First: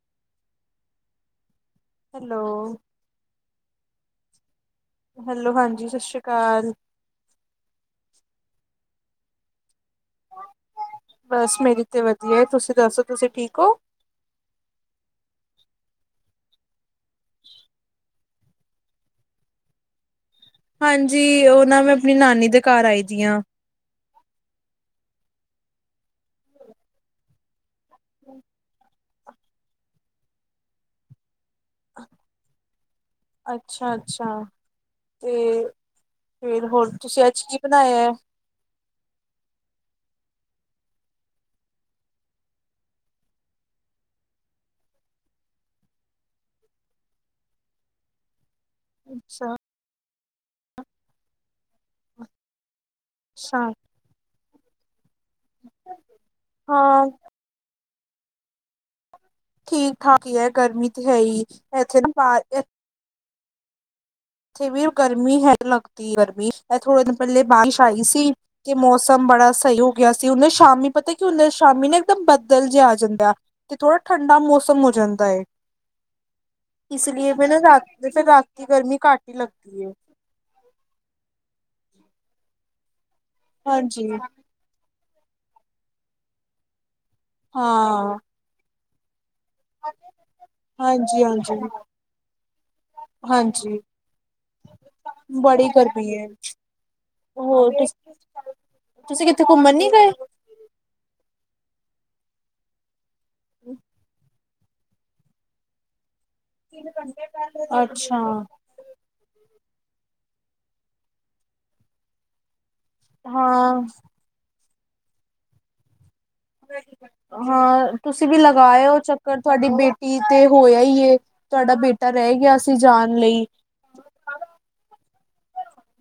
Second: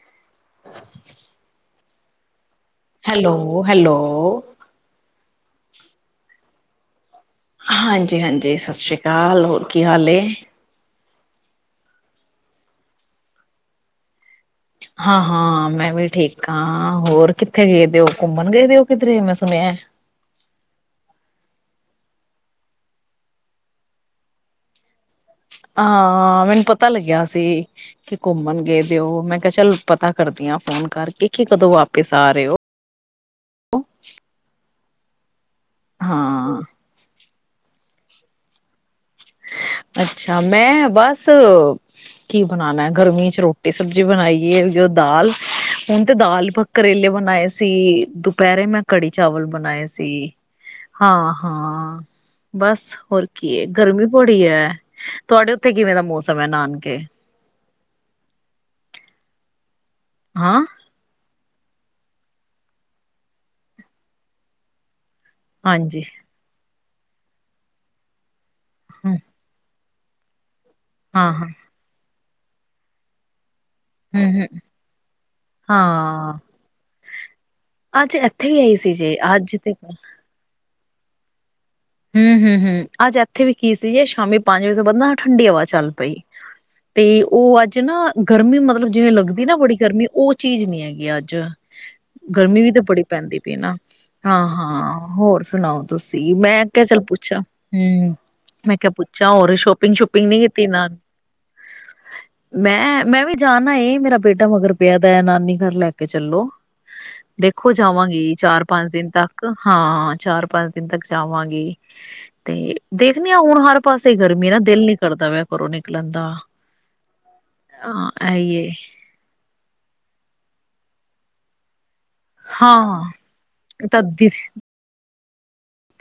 [unintelligible] Hello hello hello. Hello, ਹਾਂਜੀ ਸਸ ਸ੍ਰੀ ਕਾਲ। ਹਾਂਜੀ-ਹਾਂਜੀ ਸਸ ਸ੍ਰੀ ਕਾਲ ਹੋਰ ਕੀ ਹਾਲ ਏ। ਬਸ ਮੇਰੀ ਤੇ ਵਧੀਆ ਏ ਤੁਸੀਂ ਦੱਸੋ ਤੁਸੀਂ ਠੀਕ ਹੋ। ਹਾਂ-ਹਾਂ ਮੈਂ ਵੀ ਠੀਕ ਹਾਂ ਹੋਰ ਕਿੱਥੇ ਗਏ ਦੇ ਹੋ ਘੁੰਮਣ ਗਏ ਦੇ ਹੋ ਕਿਧਰੇ ਮੈਂ ਸੁਣਿਆ। ਹਾਂਜੀ ਉਹ ਨਾ ਮੈਂ ਆਪਣੀ ਨਾਨੀ ਦੇ ਘਰ ਆਈ ਦੀ ਆ। ਹਾਂ ਮੈਨੂੰ ਪਤਾ ਲੱਗਿਆ ਸੀ ਕਿ ਘੁੰਮਣ ਗਏ ਦਿਓ ਮੈਂ ਕਿਹਾ ਚੱਲ ਪਤਾ ਕਰਦੀ ਹਾਂ ਫੋਨ ਕਰਕੇ ਕੀ ਕਦੋਂ ਵਾਪਿਸ ਆ ਰਹੇ ਹੋ। ਅੱਛਾ-ਅੱਛਾ ਤੇ ਹਾਂ ਫੇਰ ਹੋਰ ਤੁਸੀ ਅੱਜ ਕੀ ਬਣਾਇਆ। ਅੱਛਾ ਮੈਂ ਬਸ ਕੀ ਬਣਾਉਣਾ ਗਰਮੀ ਚ ਰੋਟੀ ਸਬਜ਼ੀ ਬਣਾਈਏ ਜੋ ਦਾਲ ਹੁਣ ਤੇ ਦਾਲ ਕਰੇਲੇ ਬਣਾਏ ਸੀ ਦੁਪਹਿਰੇ ਮੈਂ ਕੜੀ ਚਾਵਲ ਅੱਛਾ, ਬਣਾਏ ਸੀ। ਹਾਂ ਹਾਂ ਬਸ ਹੋਰ ਕੀ ਹੈ ਅੱਛਾ ਗਰਮੀ ਥੋੜੀ ਹੈ ਤੁਹਾਡੇ ਉੱਥੇ ਕਿਵੇਂ ਦਾ ਮੌਸਮ ਹੈ ਨਾਨਕੇ। ਹਾਂ ਠੀਕ ਠਾਕ ਹੀ ਹੈ ਹਾਂ ਗਰਮੀ ਤੇ ਹੈ ਹੀ ਇੱਥੇ ਬਾਹਰ ਨਾ। ਇੱਥੇ ਵੀ ਗਰਮੀ ਹੈ ਹਾਂਜੀ ਲੱਗਦੀ ਹੈ ਗਰਮੀ ਇਹ ਥੋੜੇ ਦਿਨ ਪਹਿਲੇ ਬਾਰਿਸ਼ ਆਈ ਸੀ। ਕਿ ਹ ਮੌਸਮ ਬੜਾ ਸਹੀ ਹੋ ਗਿਆ ਸੀ ਉਹਨੇ ਸ਼ਾਮੀ ਪਤਾ ਹਾਂ-ਹਾਂ ਕਿ ਸ਼ਾਮੀ ਨੇ ਇੱਕ ਦਮ ਬਦਲ ਜਿਹਾ ਆ ਜਾਂਦਾ ਤੇ ਥੋੜਾ ਠੰਡਾ ਹੂੰ-ਹੂੰ ਮੌਸਮ ਹੋ ਜਾਂਦਾ ਹੈ। ਹਾਂ ਇਸ ਲਈਏ ਫਿਰ ਨਾ ਰਾਤ ਅੱਜ ਫਿਰ ਰਾਤ ਇੱਥੇ ਵੀ ਕੀ ਆਈ ਸੀ ਗਰਮੀ ਜੇ ਘੱਟ। ਹੀ ਅੱਜ ਤੇ ਲੱਗਦੀ ਹੈ। ਹੂ ਹੂ ਹੂ ਅੱਜ ਇੱਥੇ ਵੀ ਕੀ ਸੀ ਜੇ ਹਾਂਜੀ ਸ਼ਾਮੀ। ਪੰਜ ਵਜੇ ਤੋਂ ਬਾਅਦ ਨਾ ਠੰਡੀ ਹਵਾ ਚੱਲ ਪਈ ਤੇ ਉਹ ਅੱਜ ਨਾ ਹਾਂ ਗਰਮੀ ਮਤਲਬ ਜਿਵੇਂ ਲੱਗਦੀ। ਤੇ ਬੜੀ ਗਰਮੀ ਉਹ ਚੀਜ਼ ਨੀ ਹੈਗੀ ਹਾਂਜੀ ਅੱਜ ਹਾਂਜੀ ਗਰਮੀ ਵੀ ਤਾਂ ਬੜੀ ਪੈਂਦੀ ਪਈ ਨਾ ਹਾਂਜੀ ਹਾਂ ਹਾਂ ਹੋਰ ਬੜੀ ਸੁਣਾਓ ਗਰਮੀ ਹੈ। ਤੁਸੀਂ ਮੈਂ ਮੈਂ ਕਿਹਾ ਚੱਲ ਪੁੱਛਾ ਹੋਰ ਹੂ ਮੈਂ ਕਿਹਾ ਤੁਸੀਂ ਪੁੱਛਿਆ ਕਿੱਥੇ ਹੋਰ ਘੁੰਮਣ ਨੀ ਸ਼ੋਪਿੰਗ ਗਏ? ਸ਼ੂਪਿੰਗ ਨੀਤੀ ਨਾਲ ਮੈਂ ਮੈਂ ਵੀ ਜਾਣਨਾ ਮੇਰਾ ਬੇਟਾ, ਬੇਟਾ ਮਗਰ ਪਿਆ ਦਾ ਨਾਨੀ ਘਰ ਲੈ ਕੇ ਚੱਲੋ ਦੇਖੋ ਅੱਛਾ ਜਾਵਾਂਗੀ ਚਾਰ। ਪੰਜ ਦਿਨ ਤੱਕ ਹਾਂ ਚਾਰ ਪੰਜ ਦਿਨ ਤੱਕ ਜਾਵਾਂਗੀ ਤੇ ਦੇਖਦੇ ਹਾਂ ਹੁਣ ਹਰ ਪਾਸੇ ਗਰਮੀ ਨਾ ਦਿਲ ਨੀ ਕਰਦਾ ਪਿਆ ਘਰੋਂ ਨਿਕਲਣ ਦਾ ਹਾਂ ਤੁਸੀਂ ਵੀ ਇਹੀ ਏ ਲਗਾਇਓ ਚ, ਅਗਰ ਤੁਹਾਡੀ ਬੇਟੀ ਤੇ ਹੋਇਆ ਹੀ ਹੈ ਤੁਹਾਡਾ ਬੇਟਾ ਤਾਂ ਰਹਿ ਗਿਆ ਸੀ ਹਾਂ ਜਾਣ ਲਈ। ਤਾਂ ਦਿ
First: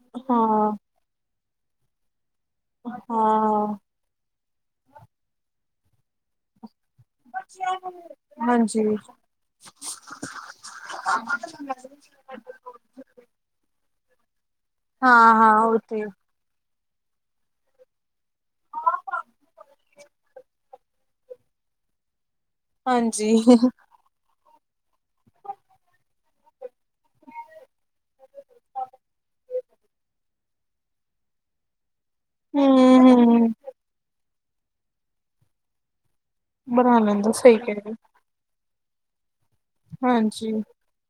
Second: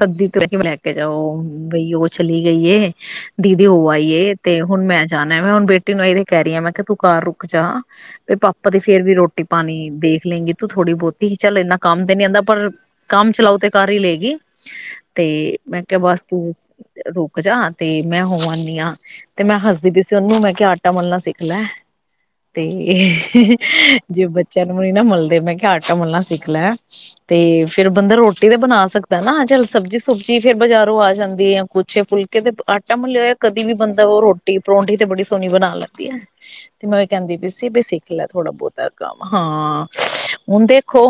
ਤਦੀ ਤੱਕ ਹਾਂ ਲੈ ਕੇ ਜਾਓ ਬਈ ਉਹ ਛੱਲੀ ਆਈਏ ਤੇ ਹਾਂ ਉਹ ਆਈ ਏ ਤੇ ਹੁਣ ਮੈਂ ਜਾਣਾ ਮੈਂ ਹੁਣ ਬੇਟੀ ਨੂੰ ਇਹੀ ਤੇ ਕਹਿ ਰਹੀ ਹਾਂ ਮੈਂ ਕਿਹਾ ਤੂੰ ਘਰ ਰੁਕ ਜਾ। ਵੀ ਪਾਪਾ ਤੇ ਹਾਂਜੀ ਫਿਰ ਵੀ ਰੋਟੀ ਪਾਣੀ ਦੇਖ ਲੇਗੀ ਤੂੰ ਥੋੜੀ ਬਹੁਤੀ ਚੱਲ ਇੰਨਾ ਕੰਮ ਤੇ ਨੀ ਆਉਂਦਾ ਪਰ। ਕੰਮ ਚਲਾਓ ਤੇ ਕਰ ਹੀ ਲਏਗੀ ਹਾਂ ਤੇ ਹਾਂ ਉਹ ਮੈਂ ਕਿਹਾ ਤੇ ਬਸ। ਤੂੰ ਰੁਕ ਜਾ ਤੇ ਮੈਂ ਹੋ ਆਨੀ ਹਾਂ। ਤੇ ਮੈਂ ਹੱਸਦੀ ਪਈ ਸੀ ਉਹਨੂੰ ਮੈਂ ਕਿਹਾ ਆਟਾ ਮਲਣਾ ਸਿੱਖ ਲੈ ਤੇ ਹਾਂਜੀ ਜੇ ਬੱਚਿਆਂ ਨੂੰ ਨੀ ਮਿਲਦੇ ਮੈਂ ਕਿਹਾ ਆਟਾ ਮਲਣਾ ਸਿੱਖ ਲੈ ਤੇ ਫਿਰ ਬੰਦਾ ਰੋਟੀ ਤੇ ਬਣਾ ਸਕਦਾ ਨਾ ਚੱਲ ਸਬਜ਼ੀ ਸੁਬਜੀ ਫਿਰ ਬਾਜ਼ਾਰੋਂ ਆ ਜਾਂਦੀ ਆ ਕੁਛ। ਜੇ ਫੁਲਕੇ ਤੇ ਹਮ ਆਟਾ ਮੁੱਲਿਆ ਹੋਇਆ ਹਮ ਕਦੀ ਵੀ ਬੰਦਾ ਉਹ ਰੋਟੀ ਪਰੌਂਠੀ ਤੇ ਬੜੀ ਸੋਹਣੀ ਬਣਾ ਲੈਂਦੀ ਹੈ। ਤੇ ਬਣਾ ਮੈਂ ਵੀ ਲੈਂਦਾ ਕਹਿੰਦੀ ਵੀ ਸਹੀ ਸੀ ਕਹਿ ਵੀ ਰਹੇ ਸਿੱਖ ਲੈ ਥੋੜਾ ਬਹੁਤਾ ਕੰਮ ਹਾਂ ਹਾਂਜੀ ਹੁੰਦੇ ਦੇਖੋ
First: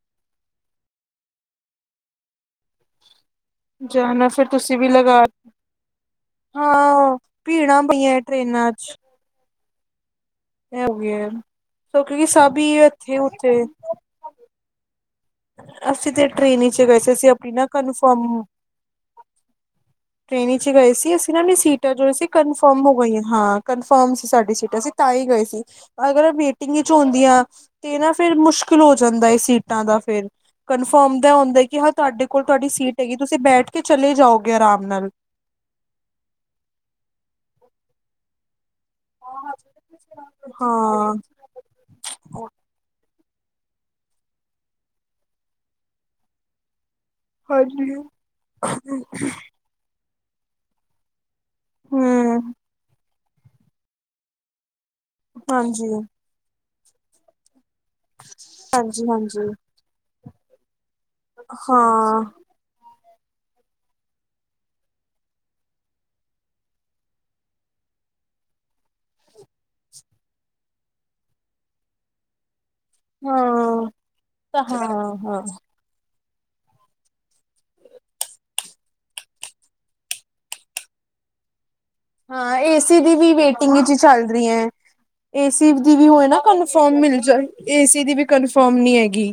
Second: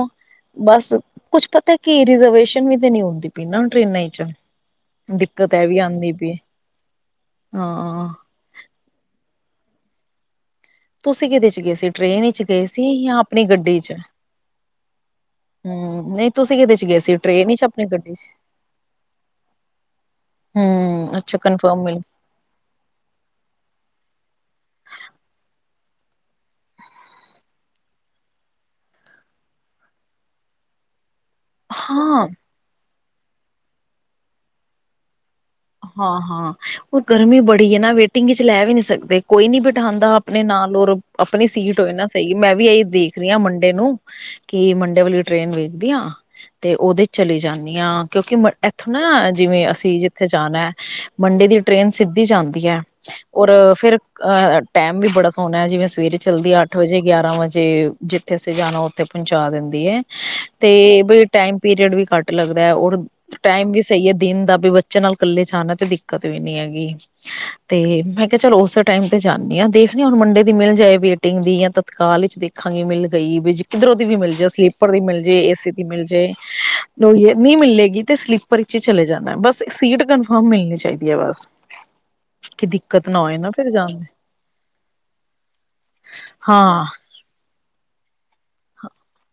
ਬਸ ਕੁੱਛ ਪਤਾ ਕੀ ਰਿਜਰਵੇਸ਼ਨ ਵੀ ਤੇ ਨੀ ਹੁੰਦੀ ਪਈ ਨਾ ਟ੍ਰੇਨਾਂ ਵਿੱਚ ਜਾਣਾ ਫਿਰ ਤੁਸੀਂ ਵੀ ਲਗਾ ਦਿੱਕਤ ਇਹ ਵੀ ਆਉਂਦੀ ਪਈ ਹਾਂ ਉਹ ਭੀੜਾਂ ਹਾਂ ਪਈਆਂ। ਟਰੇਨਾਂ, ਚ ਇਹ ਹੋ ਤੁਸੀਂ ਗਿਆ ਕਿਦੇ ਚ ਗਏ ਸੀ ਸੋ ਟਰੇਨ ਕਿਉਂਕਿ ਵਿੱਚ ਸਭ ਗਏ ਹੀ ਸੀ ਜਾਂ ਇੱਥੇ ਆਪਣੀ ਉੱਥੇ ਗੱਡੀ ਚ ਅਸੀਂ ਹੂ ਤੇ ਨਹੀਂ ਤੁਸੀਂ ਟ੍ਰੇਨ ਕਿਦੇ ਵਿਚ ਚ ਗਏ ਸੀ ਅਸੀਂ ਟਰੇਨ ਹੀ ਚ ਨਾ ਆਪਣੀ ਗੱਡੀ ਚ ਕਨਫਰਮ ਟ੍ਰੇਨ 'ਚ ਗਏ ਸੀ ਹੂੰ, ਅਸੀਂ ਅੱਛਾ ਨਾ ਵੀ ਕਨਫਰਮ ਸੀਟਾਂ ਮਿਲ ਜੋ ਸੀ। ਕਨਫੋਰਮ ਹੋ ਗਈਆਂ ਹਾਂ ਕਨਫਰਮ ਸੀ ਸਾਡੀ ਸੀਟਾਂ ਅਸੀਂ ਤਾਂ ਹੀ ਗਏ ਸੀ। ਅਗਰ ਮੀਟਿੰਗ ਵਿੱਚ ਆਉਂਦੀਆਂ ਤੇ ਨਾ ਫਿਰ ਮੁਸ਼ਕਿਲ ਹੋ ਜਾਂਦਾ ਹੈ ਸੀਟਾਂ ਦਾ ਫਿਰ। ਕਨਫਰਮ ਦਾ ਹੁੰਦਾ ਕਿ ਹਾਂ ਤੁਹਾਡੇ ਕੋਲ ਤੁਹਾਡੀ ਸੀਟ ਹੈਗੀ ਤੁਸੀਂ ਬੈਠ ਕੇ ਚਲੇ ਜਾਓਗੇ ਆਰਾਮ ਨਾਲ, ਹਾਂ ਹਾਂ ਹੋਰ ਗਰਮੀ ਬੜੀ ਹੈ ਨਾ ਵੇਟਿੰਗ ਵਿੱਚ ਲੈ ਵੀ ਨਹੀਂ ਸਕਦੇ ਕੋਈ ਨੀ ਬਿਠਾਉਂਦਾ ਆਪਣੇ ਨਾਲ ਔਰ ਹਾਂ ਆਪਣੀ ਸੀਟ ਹੋਏ ਨਾ। ਸਹੀ ਮੈਂ ਇਹੀ ਦੇਖ ਰਹੀ ਹਾਂ ਮੰਡੇ ਨੂੰ ਕਿ ਮੰਡੇ ਵਾਲੀ ਟ੍ਰੇਨ ਵੇਖਦੀ ਹਾਂ। ਤੇ ਉਹਦੇ ਚਲੀ ਹਮ ਜਾਂਦੀ ਹਾਂ ਕਿਉਂਕਿ ਇੱਥੋਂ ਨਾ ਜਿਵੇਂ ਅਸੀਂ ਜਿੱਥੇ ਜਾਣਾ ਹੈ। ਮੰਡੇ ਦੀ ਟ੍ਰੇਨ ਸਿੱਧੀ ਜਾਂਦੀ ਹੈ ਔਰ ਫਿਰ ਅਹ ਟਾਈਮ ਵੀ ਬੜਾ ਸੋਹਣਾ ਹੈ ਜਿਵੇਂ ਹਾਂਜੀ ਸਵੇਰੇ ਚੱਲਦੀ ਅੱਠ ਵਜੇ ਗਿਆਰਾਂ ਵਜੇ ਜਿੱਥੇ ਸੀਗਾ ਉੱਥੇ ਹਾਂਜੀ ਹਾਂਜੀ ਪਹੁੰਚਾ ਦਿੰਦੀ ਹੈ ਤੇ ਬਈ ਟਾਈਮ ਪੀਰੀਅਡ ਵੀ ਹਾਂ ਘੱਟ ਲੱਗਦਾ। ਔਰ ਟਾਈਮ ਵੀ ਸਹੀ ਹੈ ਦਿਨ ਦਾ ਵੀ ਬੱਚੇ ਨਾਲ ਇਕੱਲੇ ਜਾਣਾ ਤੇ ਦਿੱਕਤ ਵੀ ਨੀ ਹੈਗੀ [unintelligible] ਅਤੇ ਮੈਂ ਕਿਹਾ ਚਲ ਉਸੇ ਟਾਈਮ 'ਤੇ ਜਾਂਦੀ ਹਾਂ ਦੇਖਦੀ ਹਾਂ ਹੁਣ ਮੰਡੇ ਦੀ ਮਿਲ ਜਾਏ ਵੇਟਿੰਗ ਦੀ ਜਾਂ ਤਤਕਾਲ ਵਿੱਚ ਦੇਖਾਂਗੇ ਮਿਲ ਗਈ ਵੀ ਹਾਂ ਕਿੱਧਰੋਂ ਦੀ ਵੀ ਮਿਲ ਜਾਏ ਤਾਂ ਹਾਂ ਸਲੀਪਰ ਦੀ ਮਿਲ ਜਾਏ ਹਾਂ ਇਸ, ਮਿਲ ਜਾਏ ਨਹੀਂ ਮਿਲੇਗੀ ਤੇ ਸਲੀਪਰ ਵਿੱਚ ਹੀ ਚਲੇ ਜਾਂਦਾ ਬਸ, ਸੀਟ ਕਨਫਰਮ ਮਿਲਣੀ ਚਾਹੀਦੀ ਹੈ ਬਸ, ਹਾਂ ਕਿ ਏਸੀ ਦਿੱਕਤ ਦੀ ਨਾ ਵੀ ਹੋਏ ਨਾ ਫਿਰ ਵੇਟਿੰਗ'ਚ ਜਾਣ ਚੱਲ ਰਹੀ ਹੈ। ਏਸੀ ਦੀ ਵੀ ਹੋਏ ਨਾ ਹਾਂ ਕਨਫਰਮ ਮਿਲ ਜਾ ਏਸੀ ਦੀ ਵੀ ਕਨਫਰਮ ਨੀ ਹੈਗੀ,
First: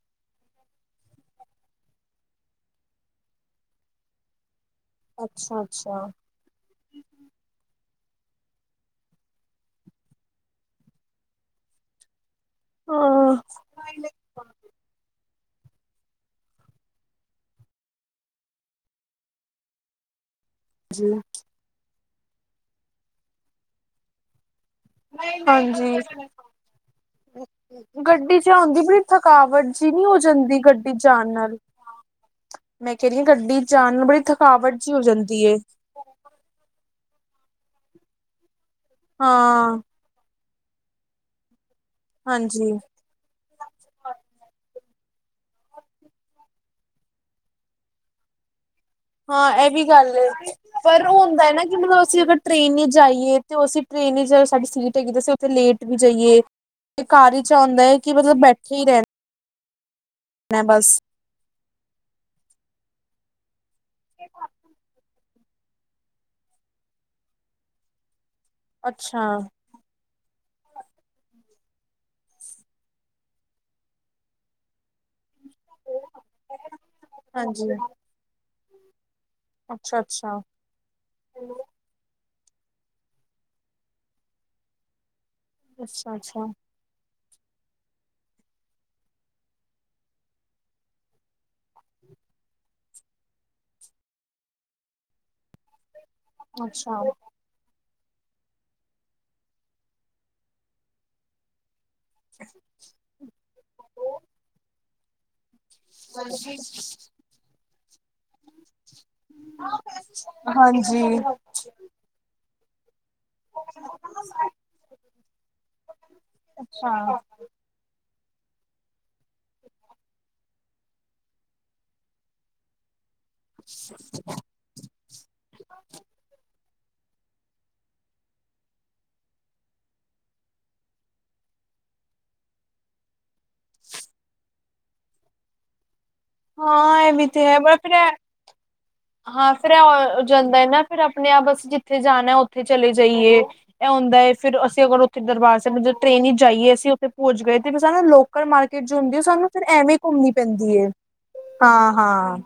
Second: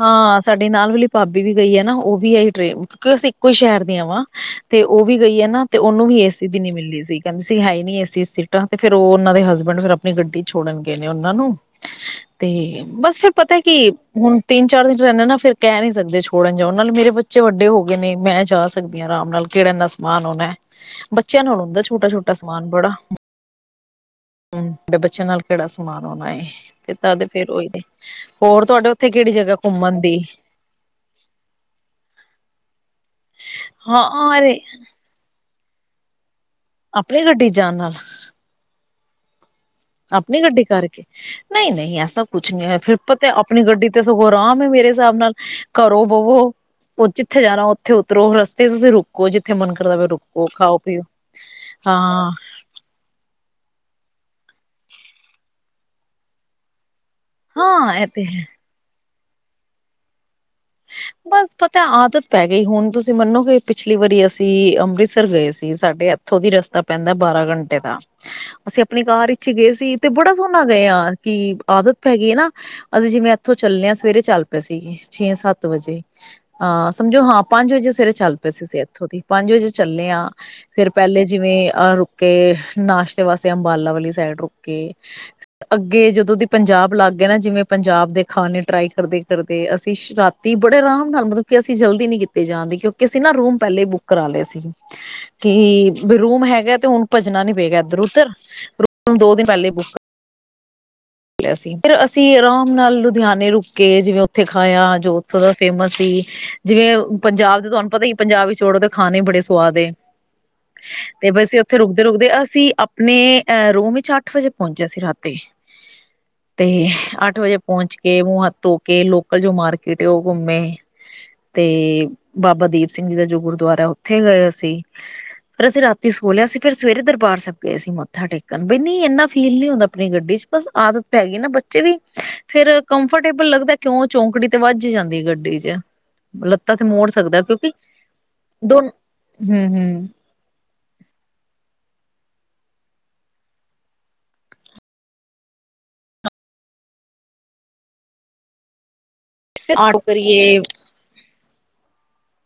ਹਾਂ ਸਾਡੀ ਨਾਲ ਵਾਲੀ ਭਾਬੀ ਵੀ ਗਈ ਆ ਨਾ ਉਹ ਵੀ ਇਹੀ ਟ੍ਰੇਨ ਕਿਉਂਕਿ ਅਸੀਂ ਇੱਕੋ ਹੀ ਸ਼ਹਿਰ ਦੀ ਆ ਵਾ। ਤੇ ਉਹ ਵੀ ਗਈਏ ਅੱਛਾ ਨਾ ਤੇ ਉਹਨੂੰ ਅੱਛਾ ਵੀ ਏ। ਦੀ ਨੀ ਮਿਲਲੀ ਸੀ ਕਹਿੰਦੀ ਸੀ ਹੈ ਹੀ ਨੀ ਏਸੀ ਸੀਟਾਂ ਤੇ ਫੇਿਰ ਉਹ ਉਹਨਾਂ ਦੇ ਹਸਬੈਂਡ ਫਿਰ ਆਪਣੀ ਗੱਡੀ ਛੋੜਨ ਗਏ ਨੇ ਉਹਨਾਂ ਨੂੰ ਤੇ ਬਸ ਫੇਿਰ ਹਾਂ ਪਤਾ ਕਿ ਹੁਣ ਤਿੰਨ ਚਾਰ ਦਿਨ ਰਹਿੰਦੇ ਨਾ ਫਿਰ ਕਹਿ ਨਹੀਂੀ ਸਕਦੇ ਛੋੜਨ ਜਾਓ ਨਾਲੇ ਮੇਰੇ ਬੱਚੇ ਵੱਡੇ ਹੋ ਗਏ ਨੇ ਮੈਂ ਜਾ ਸਕਦੀ ਹਾਂ ਆਰਾਮ ਨਾਲ ਕਿਹੜੇ ਨ, ਸਮਾਨ ਉਹ ਨਾ ਬੱਚਿਆਂ ਨੂੰ ਹੁੰਦਾ ਛੋਟਾ ਛੋਟਾ ਸਮਾਨ ਬੜਾ ਹੂੰ। ਤੁਹਾਡੇ ਬੱਚਿਆਂ ਨਾਲ ਕਿਹੜਾ ਹਾਂਜੀ ਸਮਾਨ ਹੋਣਾ ਤੇ ਤਦੇ ਫੇਰ ਉਹੀ ਹੋਰ ਤੁਹਾਡੇ ਉੱਥੇ ਕਿਹੜੀ ਜਗ੍ਹਾ ਰੁਕਾਵਟ ਜਿ ਘੁੰਮਣ ਨਹੀਂੀ ਹੋ ਦੀ ਜਾਂਦੀ ਗੱਡੀ ਜਾਣ ਨਾਲ,, ਮੈਂ ਕਹਿ ਰਹੀ ਹਾਂ ਗੱਡੀ 'ਚ ਜਾਣ ਨੂੰ ਬੜੀ ਹਾਂ ਅਰੇ ਥਕਾਵਟ ਜਿਹੀ ਹੋ ਜਾਂਦੀ ਹੈ। ਆਪਣੀ ਗੱਡੀ ਜਾਣ ਨਾਲ, ਹਾਂ। ਆਪਣੀ ਗੱਡੀ ਕਰਕੇ ਨਹੀਂ ਨਹੀਂ ਐਸਾ ਕੁਛ ਨਹੀਂ ਹਾਂਜੀ ਹੈਇਆ ਫਿਰ, ਆਪ ਤੇ ਆਪਣੀ ਗੱਡੀ ਤੇ ਸਗੋਂ ਆਰਾਮ ਹੈ ਮੇਰੇ ਹਿਸਾਬ ਨਾਲ ਘਰੋ ਬਵੋ, ਉਹ ਜਿੱਥੇ ਜਾਣਾ ਉੱਥੇ ਉਤਰੋ ਰਸਤੇ ਤੇ ਤੁਸੀਂ। ਜਿੱਥੇ ਹਾਂ ਇਹ ਮਨ ਵੀ ਕਰਦਾ ਪਿਆ ਗੱਲ ਰੁਕੋ ਹੈ ਖਾਓ ਪੀਓ ਪਰ ਹੁੰਦਾ ਹੈ ਨਾ ਕਿ ਮਤਲਬ ਅਸੀਂ ਹਾਂ ਅਰ, ਟ੍ਰੇਨ ਹੀ ਜਾਈਏ ਤੇ ਅਸੀਂ ਟ੍ਰੇਨ ਸਾਡੀ ਸੀਟ ਹੈਗੀ ਤਾਂ ਅਸੀਂ ਉੱਥੇ ਲੇਟ ਵੀ ਜਾਈਏ। ਕਾਰ ਇਚ ਐ ਹਾਂ ਹੁੰਦੈ ਇਹ ਕਿ ਤੇ ਮਤਲਬ ਹੈ ਬੈਠੇ ਹੀ ਰੈਣ ਮੈਂ ਬਸ ਬਸ ਪਤਾ ਆਦਤ ਪੈ ਗਈ ਹੁਣ ਤੁਸੀਂ ਮੰਨੋ ਕਿ ਪਿਛਲੀ ਵਾਰੀ ਅਸੀਂ ਅੰਮ੍ਰਿਤਸਰ ਗਏ ਸੀ, ਸਾਡੇ ਹੱਥ ਐਥੋਂ ਦੀ ਰਸਤਾ ਪੈਂਦਾ ਬਾਰਾਂ ਘੰਟੇ ਦਾ, ਅਸੀਂ ਅਪਣੀ ਅੱਛਾ ਕਾਰ ਇਚ ਈ ਗਏ ਸੀ। ਤੇ ਬੜਾ ਸੋਹਣਾ ਗਏ ਆ ਕਿ ਆਦਤ ਪੈ ਗਈ ਨਾ ਅਸੀਂ ਜਿਵੇਂ ਇੱਥੋਂ ਚੱਲੇ ਹਾਂ ਸਵੇਰੇ ਚੱਲ ਪਏ ਸੀਗੇ ਛੇ ਸੱਤ ਸੱਤ ਵਜੇ ਅਹ ਸਮਝੋ ਹਾਂ ਹਾਂਜੀ ਪੰਜ ਵਜੇ ਸਵੇਰੇ ਚੱਲ ਪਏ ਸੀ ਅਸੀ ਐਥੋਂ ਦੀ। ਪੰਜ ਵਜੇ ਅੱਛਾ ਚੱਲੇ ਆ ਅੱਛਾ ਫਿਰ ਪਹਿਲੇ ਜਿਵੇਂ ਅਹ ਰੁਕੇ ਨਾਸ਼ਤੇ ਵਾਸਤੇ ਅੰਬਾਲਾ ਵਾਲੀ ਸਾਈਡ ਰੁਕੇ ਅੱਗੇ ਅੱਛਾ ਜਦੋਂ ਦੀ ਅੱਛਾ ਪੰਜਾਬ ਲੱਗ ਗਿਆ ਨਾ ਜਿਵੇਂ ਪੰਜਾਬ ਦੇ ਖਾਣੇ ਟਰਾਈ ਕਰਦੇ ਕਰਦੇ ਅਸੀਂ ਰਾ ਤੇ ਬੜੇ ਆਰਾਮ ਨਾਲ ਮਤਲਬ ਕਿ ਅਸੀਂ ਜਲਦੀ ਨੀ ਕੀਤੇ ਜਾਣਦੇ ਕਿਉਂਕਿ ਅਸੀਂ ਨਾ ਰੂਮ ਪਹਿਲੇ ਬੁੱਕ ਕਰਾ ਲਏ ਸੀ ਕਿ ਰੂਮ ਹੈਗਾ ਤੇ ਅੱਛਾ ਹੁਣ ਭੱਜਣਾ ਨੀ ਪਏਗਾ ਇੱਧਰ ਉੱਧਰ ਰੂ ਦੋ ਦਿਨ ਪਹਿਲੇ ਬੁੱਕ ਿਆ ਸੀ ਫਿਰ ਅਸੀਂ ਆਰਾਮ ਨਾਲ ਲੁਧਿਆਣੇ ਰੁਕ ਕੇ ਜਿਵੇਂ ਉੱਥੇ ਖਾਇਆ ਜੋ ਉੱਥੋਂ ਦਾ ਫੇਮਸ ਸੀ ਜਿਵੇਂ ਪੰਜਾਬ ਦੇ ਤੁਹਾਨੂੰ ਪਤਾ ਹੀ ਪੰਜਾਬ ਵਿੱਚ ੋੜਦੇ ਖਾਣੇ ਬੜੇ ਸਵਾਦ ਏ ਹਾਂਜੀ ਤੇ ਬਸੀ ਓਥੇ ਰੁਕਦੇ-ਰੁਕਦੇ ਅਸੀਂ ਅਪਣੇਂ ਐ ਰੂਮ ਇਚ ਅੱਠ ਵਜੇ ਪਹੁੰਚਿਆ ਸੀ ਰਾਤੀ। ਤੇ ਹਾਂ ਅੱਠ ਵਜੇ ਪਹੁੰਚ ਕੇ ਮੂੰ ਹੱਥ ਧੋ ਕੇ ਲੋਕਲ ਜੋ ਮਾਰ ਕੇ ਤੇ ਉਹ ਘੁੰਮੇ ਤੇ ਬਾਬਾ ਦੀਪ ਸਿੰਘ ਜੀ ਦਾ ਜੋ ਗੁਰਦੁਆਰੈ ਓਥੇ ਗਏ ਅਸੀਂ। ਫਿਰ ਅਸੀਂ ਰਾਤੀ ਸੋਲਿਆ ਸੀ। ਫੇਰ ਸਵੇਰੇ ਦਰਬਾਰ ਸੈਬ ਗਏ ਸੀ ਮੱਥਾ ਟੇਕਣ, ਬਈ ਨੀ ਏਨਾ ਫੀਲ ਨੀ ਹੁੰਦਾ ਅਪਣੀ ਗੱਡੀ ਚ। ਬਸ ਆਦਤ ਪੈ ਗੀ ਨਾ ਬੱਚੇ ਵੀ ਫੇਰ ਕੰਫਰਟੇਬਲ ਲੱਗਦੈ, ਕਿਉਂ ਚੌਂਕੜੀ ਤੇ ਵੱਜ ਜਾਂਦੀ ਗੱਡੀ ਚ ਲੱਤਾਂ ਤੇ ਹਾਂ ਮੋੜ ਇਹਮਤੀ ਸਕਦਾ ਹੈ। ਕਿਉਂਕਿ ਬ ਫਿਰ ਦੋ ਹਾਂ ਹੂੰ ਫਿਰ ਹੂੰ ਜਾਂਦਾਏ ਨਾ ਫਿਰ ਆਪਣੇ ਆਪ ਬਸ ਜਿੱਥੇ ਜਾਣਾ ਉੱਥੇ ਚਲੇ ਜਾਈਏ ਇਹ ਆਉਂਦਾ ਹੈ ਫਿਰ ਅਸੀਂ ਅਗਰ ਉੱਥੇ ਦਰਬਾਰ ਸਾਹਿਬ ਟ੍ਰਨ ਹੀ ਜਾਈਏ ਅਸੀਂ ਉੱਥੇ ਪਹਜ ਗਏ ਤੇ ਫ ਨਾ ਲੋਕ ਮਾਰਕੀਟ ਜੋ ਹੁੰਦੀ ਸਾਨੂੰ ਫਿਰ ਐਵੇਂ ਆਟੋ ਘੁੰਮਣੀ ਕਰੀਏ ਪੈਂਦੀ ਹੈ ਹਾਂ ਹਾਂ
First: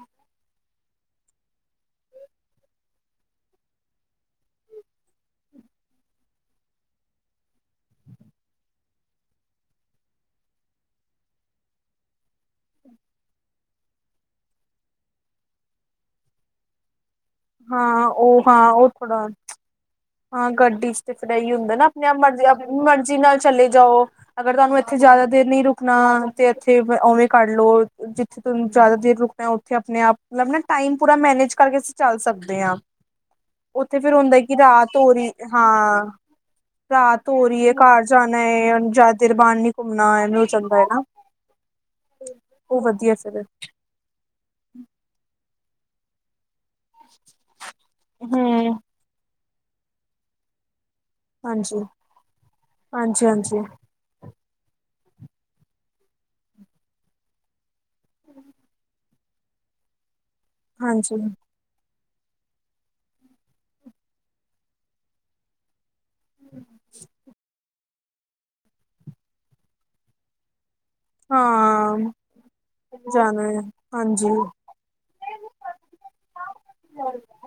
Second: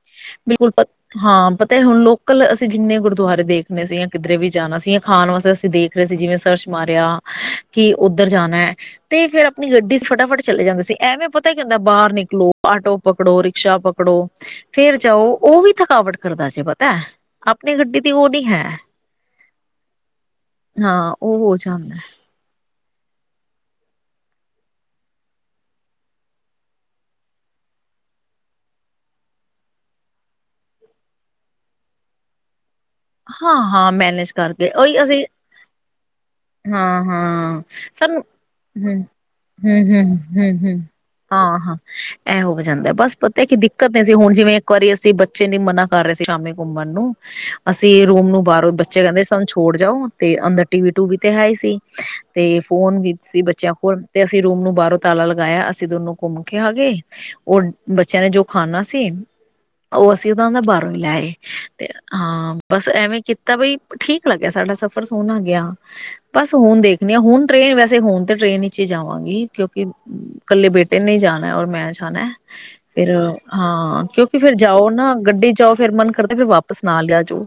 ਬਿਲਕੁਲ ਫ ਹਾਂ, ਪਤੈ ਹੁਣ ਲੋਕਲ ਅਸੀਂ ਜਿੰਨੇ ਗੁਰਦੁਆਰੇ ਦੇਖਣੇ ਸੀ ਯਾ ਕਿੱਧਰੇ ਵੀ ਜਾਣਾ ਸੀ, ਯਾ ਖਾਣ ਵਸਤੇ ਦੇਖ ਰਹੇ ਸੀ। ਜਿਵੇਂ ਸਰਚ ਮਾਰਿਆ ਕਿ ਉੱਧਰ ਜਾਣਾ ਹੈ। ਤੇ ਫੇਰ ਆਪਣੀ ਗੱਡੀ ਚ ਫਟਾ ਫਟ ਚਲੇ ਜਾਂਦੇ ਸੀ। ਐਵੇਂ ਪਤਾ ਹੀ ਹੁੰਦਾ ਬਾਹਰ ਨਿਕਲੋ ਆਟੋ ਪਕੜੋ ਰਿਕਸ਼ਾ ਪਕੜੋ, ਫੇਰ ਜਾਓ ਓਹ ਵੀ ਥਕਾਵਟ ਕਰਦਾ ਜੇ ਪਤੈ। ਹਾਂ, ਉਹ ਹਾਂ, ਉਹ ਥੋੜ੍ਹਾ ਹਾਂ, ਗੱਡੀ ਚ ਤੇ, ਹਾਂ ਫਿਰ ਉਹ ਇਹੀ ਹੋ ਹੁੰਦਾ ਨਾ, ਜਾਂਦਾ ਆਪਣੇ ਆਪ ਮਰਜ਼ੀ, ਆਪਣੀ ਮਰਜ਼ੀ ਨਾਲ, ਚਲੇ ਜਾਓ। ਅਗਰ ਤੁਹਾਨੂੰ, ਐਥੇ ਜਿਆਦਾ ਦੇਰ ਨਹੀਂ ਰੁਕਣਾ, ਤੇ ਐਥੇ ਔਵੇਂ ਕਰ ਲੋ। ਜਿੱਥੇ, ਤੁਹਾਨੂੰ ਜਿਆਦਾ ਦੇਰ ਰੁਕਣਾ, ਉੱਥੇ ਆਪਣੇ ਆਪ ਮਤਲਬ ਨਾ, ਟਾਈਮ ਪੂਰਾ ਮੈਨੇਜ ਕਰਕੇ ਚੱਲ ਸਕਦੇ ਹਾਂ, ਹਾਂ ਹਾਂ ਉੱਥੇ ਫਿਰ ਮੈਨੇਜ ਹੁੰਦਾ ਕਿ, ਕਰਕੇ ਰਾਤ ਉਹੀ ਹੋ ਅਸੀਂ ਰਹੀ, ਹਾਂ। ਹਾਂ ਰਾਤ ਹੋ ਹਾਂ ਰਹੀ ਏ, ਘਰ ਸਾਨੂੰ ਜਾਣਾ ਏ, ਹੁਣ ਹਮ ਜਿਆਦਾ ਦੇਰ ਬਾਹਰ ਨੀ ਹਮ ਹਮ ਘੁੰਮਣਾ। ਹਮ ਹਮ [unintelligible] ਹਾਂ- ਹਾਂ, ਐਹ ਹੋ ਉਹ ਜਾਂਦੈ ਵਧੀਆ ਬਸ, ਫਿਰ ਪਤੈ ਕਿ ਦਿੱ ਦਿੱਕਤ ਇਹ ਸੀ ਹੁਣ ਜਿਵੇਂ, ਇੱਕ ਵਾਰੀ ਅਸੀਂ ਬੱਚੇ ਨੂੰ ਮਨਾ ਕਰ ਰਹੇ ਸੀ, ਸ਼ਾਮੀ ਘੁੰਮਣ ਨੂੰ ਅਸੀਂ, ਰੂਮ ਨੂੰ ਬਾਹਰੋਂ ਹਾਂਜੀ ਬੱਚੇ, ਕਹਿੰਦੇ ਸਾਨੂੰ ਛੋੜ ਜਾਓ ਤੇ, ਅੰਦਰ ਟੀਵੀ, ਟੂਵੀ ਤੇ ਹੈ ਈ ਸੀ, ਤੇ ਫੋਨ ਵੀ ਹਾਂਜੀ ਸੀ ਹਾਂਜੀ ਬੱਚਿਆਂ ਕੋਲ। ਤੇ, ਅਸੀਂ ਰੂਮ ਨੂੰ ਬਾਹਰੋਂ ਤਾਲਾ ਲਗਾਇਆ, ਅਸੀਂ ਦੋਨੋ ਘੁੰਮ ਕੇ ਗਏ। ਉਹ ਬੱਚਿਆਂ ਨੇ ਜੋ ਖਾਣਾ ਸੀ, ਉਹ ਅਸੀਂ ਉਹਦਾ ਨਾ ਬਾਹਰੋਂ ਲੈ ਹਾਂਜੀ ਆਏ। ਤੇ, ਹਾਂ ਬਸ ਐਵੇਂ ਕੀਤਾ, ਬਈ ਠੀਕ ਲੱਗਿਆ ਸਾਡਾ ਸਫ਼ਰ ਸੋਹਣਾ ਗਿਆ। ਬਸ, ਹੁਣ ਦੇਖਨੀ ਆ, ਹੁਣ ਟ੍ਰੇਨ ਵੈਸੇ, ਹੁਣ ਤਾਂ ਟ੍ਰੇਨ ਵਿੱਚ ਹੀ ਜਾਵਾਂਗੀ। ਕਿਉਂਕਿ ਇਕੱਲੇ ਬੇਟੇ ਨੇ ਈ, ਜਾਣਾ ਔਰ ਮੈਂ ਹਾਂ ਜਾਣਾ, ਫੇਰ ਜਾਣਾ ਹੈ ਹਾਂ। ਹਾਂਜੀ ਕਿਉਂਕਿ ਫੇਰ ਜਾਓ ਨਾ, ਗੱਡੀ ਜਾਓ ਫੇਰ ਮਨ ਕਰਦਾ, ਫੇਰ ਵਾਪਸ ਨਾਲ ਈ ਆਜੋ।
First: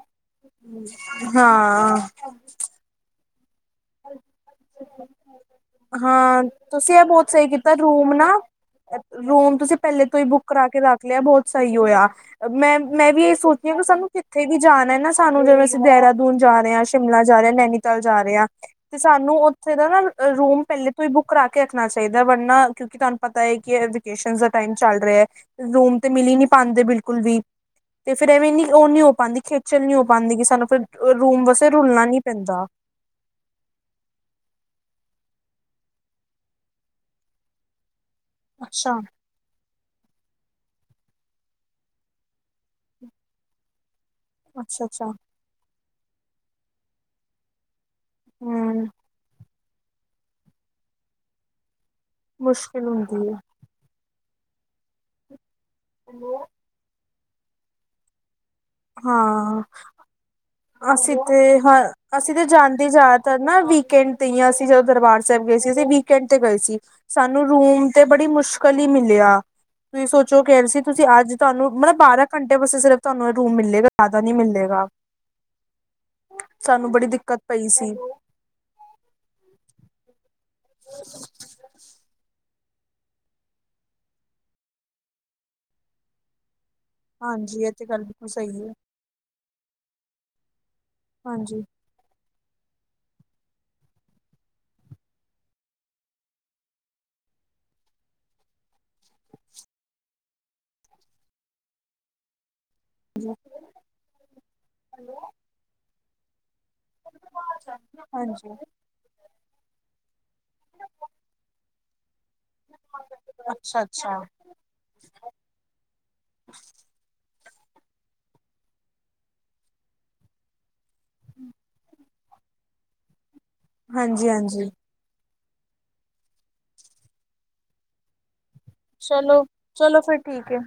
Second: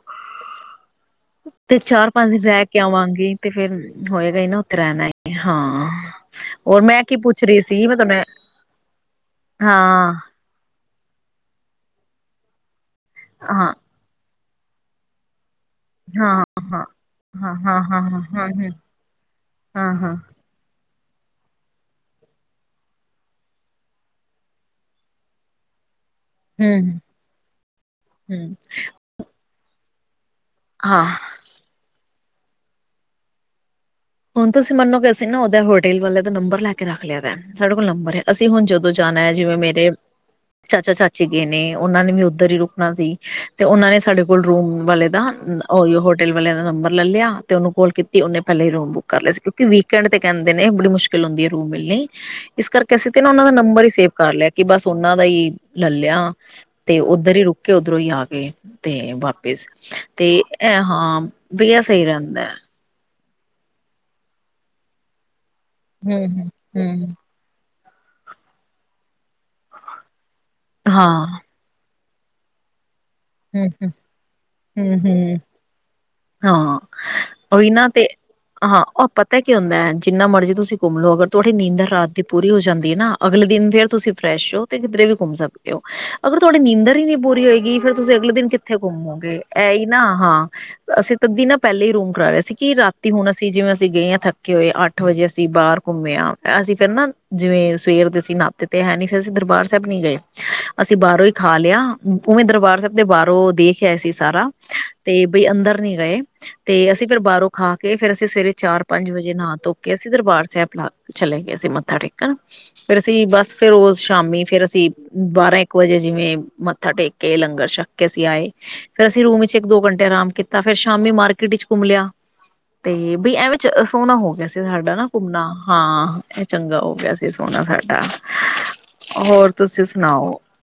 [unintelligible] ਤੇ, ਚਾਰ-ਪੰਜ ਦਿਨ ਰਹਿ ਕੇ ਆਵਾਂਗੇ ਤੇ ਫੇਰ ਹੋਏਗਾ ਈ ਨਾ, ਉਥੇ ਰਹਿਣਾ ਏ, ਹਾਂ ਹਾਂ ਹੋਰ ਮੈਂ, ਕੀ ਪੁੱਛ ਰਹੀ ਸੀ? [unintelligible] ਅ, ਰੂਮ ਤੁਸੀਂ ਪਹਿਲੇ ਹਾਂ ਤੋਂ ਈ, ਬੁੱਕ ਕਰਾ ਕੇ ਰੱਖ ਲਿਆ ਬਹੁਤ ਸਹੀ ਹੋਇਆ। ਮੈਂ-ਮੈਂ ਵੀ ਇਹ ਸੋਚਦੀ ਹਾਂ। ਕਿ ਸਾਨੂੰ ਕਿੱਥੇ ਵੀ ਜਾਣਾ ਨਾ ਸਾਨੂੰ, ਜਿਵੇਂ ਅਸੀਂ ਦੇਹਰਾਦੂਨ ਹਾਂ ਜਾ ਰਹੇ ਆਂ, ਹਾਂ ਸ਼ਿਮਲਾ ਜਾ ਰਹੇ ਆਂ, ਹਾਂ ਹਾਂ ਹਾਂ ਨੈਨੀਤਾਲ ਹਾਂ ਜਾ ਰਹੇ ਆਂ। ਹਾਂ ਹ ਤੇ ਸਾਨੂੰ ਉੱਥੇ ਦਾ ਹਾਂ ਨਾ, ਹਾਂ ਰੂਮ ਪਹਿਲੇ ਤੌੰ ਹੀ ਬੁੱਕ ਕਰਾਕੇ ਰੱਖਣਾ ਚਾਹੀਦਾ, ਵਰਨਾ ਕਿਉਕਿ ਤੁਹਾਨੂੰ ਪਤਾ ਹੈ ਕਿ, ਇਹ ਵਕੇਸ਼ਨਸ ਦਾ ਟਾਈਮ ਚੱਲ ਰਿਹਾ। ਰੂਮ, ਤੇ ਮਿਲ ਹੀ ਨਹੀਂ ਪਾਂਦੇ ਹਮ ਬਿਲਕੁਲ ਵੀ, ਤੇ ਫੇਰ ਐਵੇਂ ਹਮ ਨੀ, ਉਹ ਨਹੀਂ ਹੋ ਪਾਂਦੀ, ਖੇਚਲ ਨਹੀਂ ਹੋ ਪਾਂਦੀ। ਕਿ ਸਾਨੂੰ ਫੇਰ, ਹਾਂ ਰੂਮ ਵਾਸਤੇ ਰੁਲਣਾ ਨਹੀਂ ਪੈਂਦਾ। ਹੁਣ, ਤੁਸੀਂ ਮੰਨੋਗੇ ਅਸੀਂ ਨਾ, ਉਧਰ ਹੋਟਲ ਵਾਲੇ ਦਾ, ਨੰਬਰ ਲੈ ਕੇ ਰੱਖ ਲਿਆ ਦੈ, ਸਾਡੇ ਕੋਲ ਨੰਬਰ ਹੈ। ਅਸੀਂ, ਹੁਣ ਜਦੋਂ ਅੱਛਾ ਜਾਣਾ ਹੈ। ਜਿਵੇਂ ਮੇਰੇ ਚਾਚਾ, ਚਾਚੀ ਗਏ ਨੇ, ਉਹਨਾਂ ਨੇ ਵੀ ਉੱਧਰ ਹੀ ਰੁਕਣਾ ਸੀ। ਤੇ, ਉਹਨਾਂ ਨੇ ਸਾਡੇ ਕੋਲ ਰੂਮ ਅੱਛਾ ਵਾਲੇ ਅੱਛਾ ਦਾ, ਉਹੀ ਹੋਟਲ ਵਾਲਿਆਂ ਦਾ ਨੰਬਰ ਲੈ ਲਿਆ। ਤੇ ਉਹਨੂੰ ਕੋਲ ਕੀਤੀ, ਉਹਨੇ ਪਹਿਲੇ ਹੀ ਹਮ ਰੂਮ ਬੁੱਕ ਕਰ ਲਿਆ ਸੀ। ਕਿਉਂਕਿ ਵੀਕਐੰਡ ਤੇ ਕਹਿੰਦੇ ਨੇ, ਬੜੀ ਮੁਸ਼ਕਿਲ ਹੁੰਦੀ ਹੈ, ਰੂਮ ਮਿਲਣੀ। ਇਸ ਮੁਸ਼ਕਿਲ ਕਰਕੇ, ਅਸੀਂ ਤੇ ਹੁੰਦੀ ਨਾ ਹੈ ਉਹਨਾਂ ਦਾ ਨੰਬਰ ਹੀ, ਸੇਵ ਕਰ ਲਿਆ, ਕਿ ਬਸ ਉਹਨਾਂ ਦਾ ਹੀ ਲੈ ਲਿਆ। ਤੇ, ਓਧਰ ਹੀ ਰੁਕੇ, ਉਧਰੋਂ ਹੀ ਆ ਗਏ। ਤੇ ਹਾਂ ਵਾਪਿਸ ਤੇ ਏਹ ਅਸੀਂ ਹਾਂ, ਤੇ ਬਈ ਹ ਆ ਸਹੀ ਅਸੀਂ ਰਹਿੰਦਾ ਏ। ਤੇ ਜਿਆਦਾਤਰ ਨਾ, ਵੀਕਐਂਡ ਤੇ ਯਾ ਅਸੀਂ ਜਦੋਂ ਦਰਬਾਰ ਸਾਹਿਬ ਗਏ ਸੀ, ਅਸੀਂ ਹਮ ਵੀਕਐਂਡ ਤੇ ਹਮ ਗਏ ਸੀ। ਹਮ ਸਾਨ ਮੂੰ ਰੂਮ ਤੇ ਬੜੀ ਮੁਸ਼ਕਲ ਹੀ ਮਿਲਿਆ। ਤੁਸੀਂ ਸੋਚੋ ਕਹਿ ਰਹੇ ਸੀ, ਤੁਸੀਂ ਹਾਂ ਅੱਜ ਤੁਹਾਨੂੰ ਮਤਲਬ ਬਾਰਾਂ ਘੰਟੇ ਵਾਸਤੇ, ਸਿਰਫ ਤੁਹਾਨੂੰ ਰੂਮ ਹੂੰ ਮਿਲੇਗਾ -ਹੂੰ, ਜ਼ਿਆਦਾ ਨਹੀਂ ਮਿਲੇਗਾ। ਹੂੰ- ਹੂੰ, ਹਾਂ ਸਾਨੂੰ ਬੜੀ ਦਿੱਕਤ ਪਈ ਓਹੀ ਨਾ ਸੀ ਤੇ ਹਾਂ, ਉਹ ਪਤਾ ਕੀ ਹੁੰਦਾ ਹੈ। ਜਿੰਨਾ ਮਰਜ਼ੀ ਤੁਸੀਂ ਘੁੰਮ ਲਉ ਅਗਰ ਤੁਹਾਡੀ ਨੀਂਦਰ ਰਾਤ ਦੀ ਪੂਰੀ ਹੋ ਜਾਂਦੀ ਹੈ, ਨਾ ਅਗਲੇ ਦਿਨ ਫੇਰ ਤੁਸੀਂ ਫਰੈਸ਼ ਹੋ, ਤੇ ਕਿਧਰੇ ਵੀ ਘੁੰਮ ਸਕਦੇ ਹੋ। ਅਗਰ, ਤੁਹਾਡੀ ਨੀਂਦਰ ਹੀ ਨਹੀਂ ਪੂਰੀ ਹਾਂਜੀ ਇਹ ਹੋਏਗੀ ਤੇ ਫਿਰ ਗੱਲ ਬਿਲਕੁਲ ਸਹੀ ਹੈ ਘੁੰਮੋਗੇ? ਇਹ ਹੀ ਨਾ, ਹਾਂ ਅਸੀਂ ਤਾਂ ਤੱਦ ਹੀ ਹਾਂਜੀ ਪਹਿਲੇ ਹੀ ਰੂਮ ਕਰਾ ਲਿਆ ਸੀ, ਕਿ ਰਾਤੀ ਰਾਤੀ, ਹੁਣ ਅਸੀਂ ਜਿਵੇਂ, ਅਸੀਂ ਗਏ ਆ, ਥੱਕੇ ਹੋਏ, ਅੱਠ ਵਜੇ, ਅਸੀਂ ਬਾਹਰ ਘੁੰਮੇ ਆ, ਅਸੀਂ ਫੇਰ ਨਾ ਜਿਵੇਂ, ਸਵੇਰ ਦੇ ਅਸੀ ਨਹਾਤੇ ਤੇ ਹੈ ਨਹੀਂ, ਫੇਰ ਅਸੀਂ ਦਰਬਾਰ ਸਾਹਿਬ ਨੀ ਗਏ। ਅਸੀਂ ਬਾਹਰੋਂ ਹੀ ਖਾ ਲਿਆ। ਉਵੇਂ ਦਰਬਾਰ ਸਾਹਿਬ ਦੇ ਬਾਹਰੋਂ ਦੇਖ ਆਏ ਸੀ ਸਾਰਾ, ਤੇ ਬਈ ਅੰਦਰ ਨੀ ਗਏ। ਤੇ, ਅਸੀਂ ਫੇਰ ਬਾਹਰੋਂ ਖਾ ਕੇ, ਫੇਰ ਅਸੀਂ ਸਵੇਰੇ ਹਾਂਜੀ। ਚਾਰ ਪੰਜ ਵਜੇ, ਨਹਾ ਧੋ ਕੇ ਅਸੀਂ, ਦਰਬਾਰ ਸੈਬ ਲਾ, ਚਲੇ ਗਏ ਸੀ ਮੱਥਾ ਟੇਕਣ। ਫਿਰ, ਅਸੀਂ ਬਸ ਫਿਰ, ਅੱਛਾ ਉਸ ਅੱਛਾ ਸ਼ਾਮੀ ਫੇਰ ਅਸੀਂ ਬਾਰਾਂ ਇੱਕ ਇੱਕ ਵਜੇ ਜਿਵੇਂ ਮੱਥਾ ਟੇਕ ਕੇ ਲੰਗਰ ਛੱਕ ਕੇ ਅਸੀਂ ਆਏ। ਫੇਰ ਅਸੀਂ ਰੂਮ ਵਿੱਚ ਇੱਕ ਦੋ ਘੰਟੇ ਆਰਾਮ ਕੀਤਆ। ਤਾਂ ਫੇਰ, ਸ਼ਾਮੀ ਮਾਰਕੀਟ ਚ ਘੁੰਮ ਲਿਆ, ਤੇ ਬਈ ਐੰਵੇ ਚ ਸੋਹਣਾ ਹਾਂਜੀ ਹੋ ਗਿਆ ਸੀ, ਹਾਂਜੀ ਸਾਡਾ ਨਾ। ਘੁੰਮਣਾ, ਹਾਂ ਇਹ ਚੰਗਾ ਹੋ ਗਿਆ ਸੀ, ਸੋਹਣਾ ਸਾਡਾ। ਚਲੋ ਹੋਰ, ਤੁਸੀਂ ਚਲੋ ਫਿਰ ਸੁਣਾਓ? ਠੀਕ ਹੈ।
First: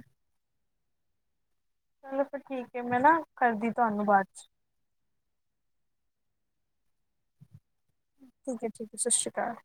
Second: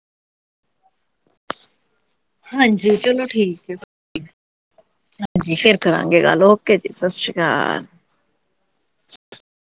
ਚਲੋ ਫਿਰ ਠੀਕ ਹੈ ਹਾਂਜੀ ਮੈਂ ਨਾ ਚਲੋ ਠੀਕ ਕਰਦੀ ਹੈ ਤੁਹਾਨੂੰ ਬਾਅਦ 'ਚ ਹਾਂਜੀ ਫਿਰ ਕਰਾਂਗੇ ਗੱਲ ਓਕੇ ਜੀ ਸਤਿ ਸ਼੍ਰੀ ਅਕਾਲ। ਠੀਕ ਹੈ ਠੀਕ ਹੈ ਸਤਿ ਸ਼੍ਰੀ ਅਕਾਲ।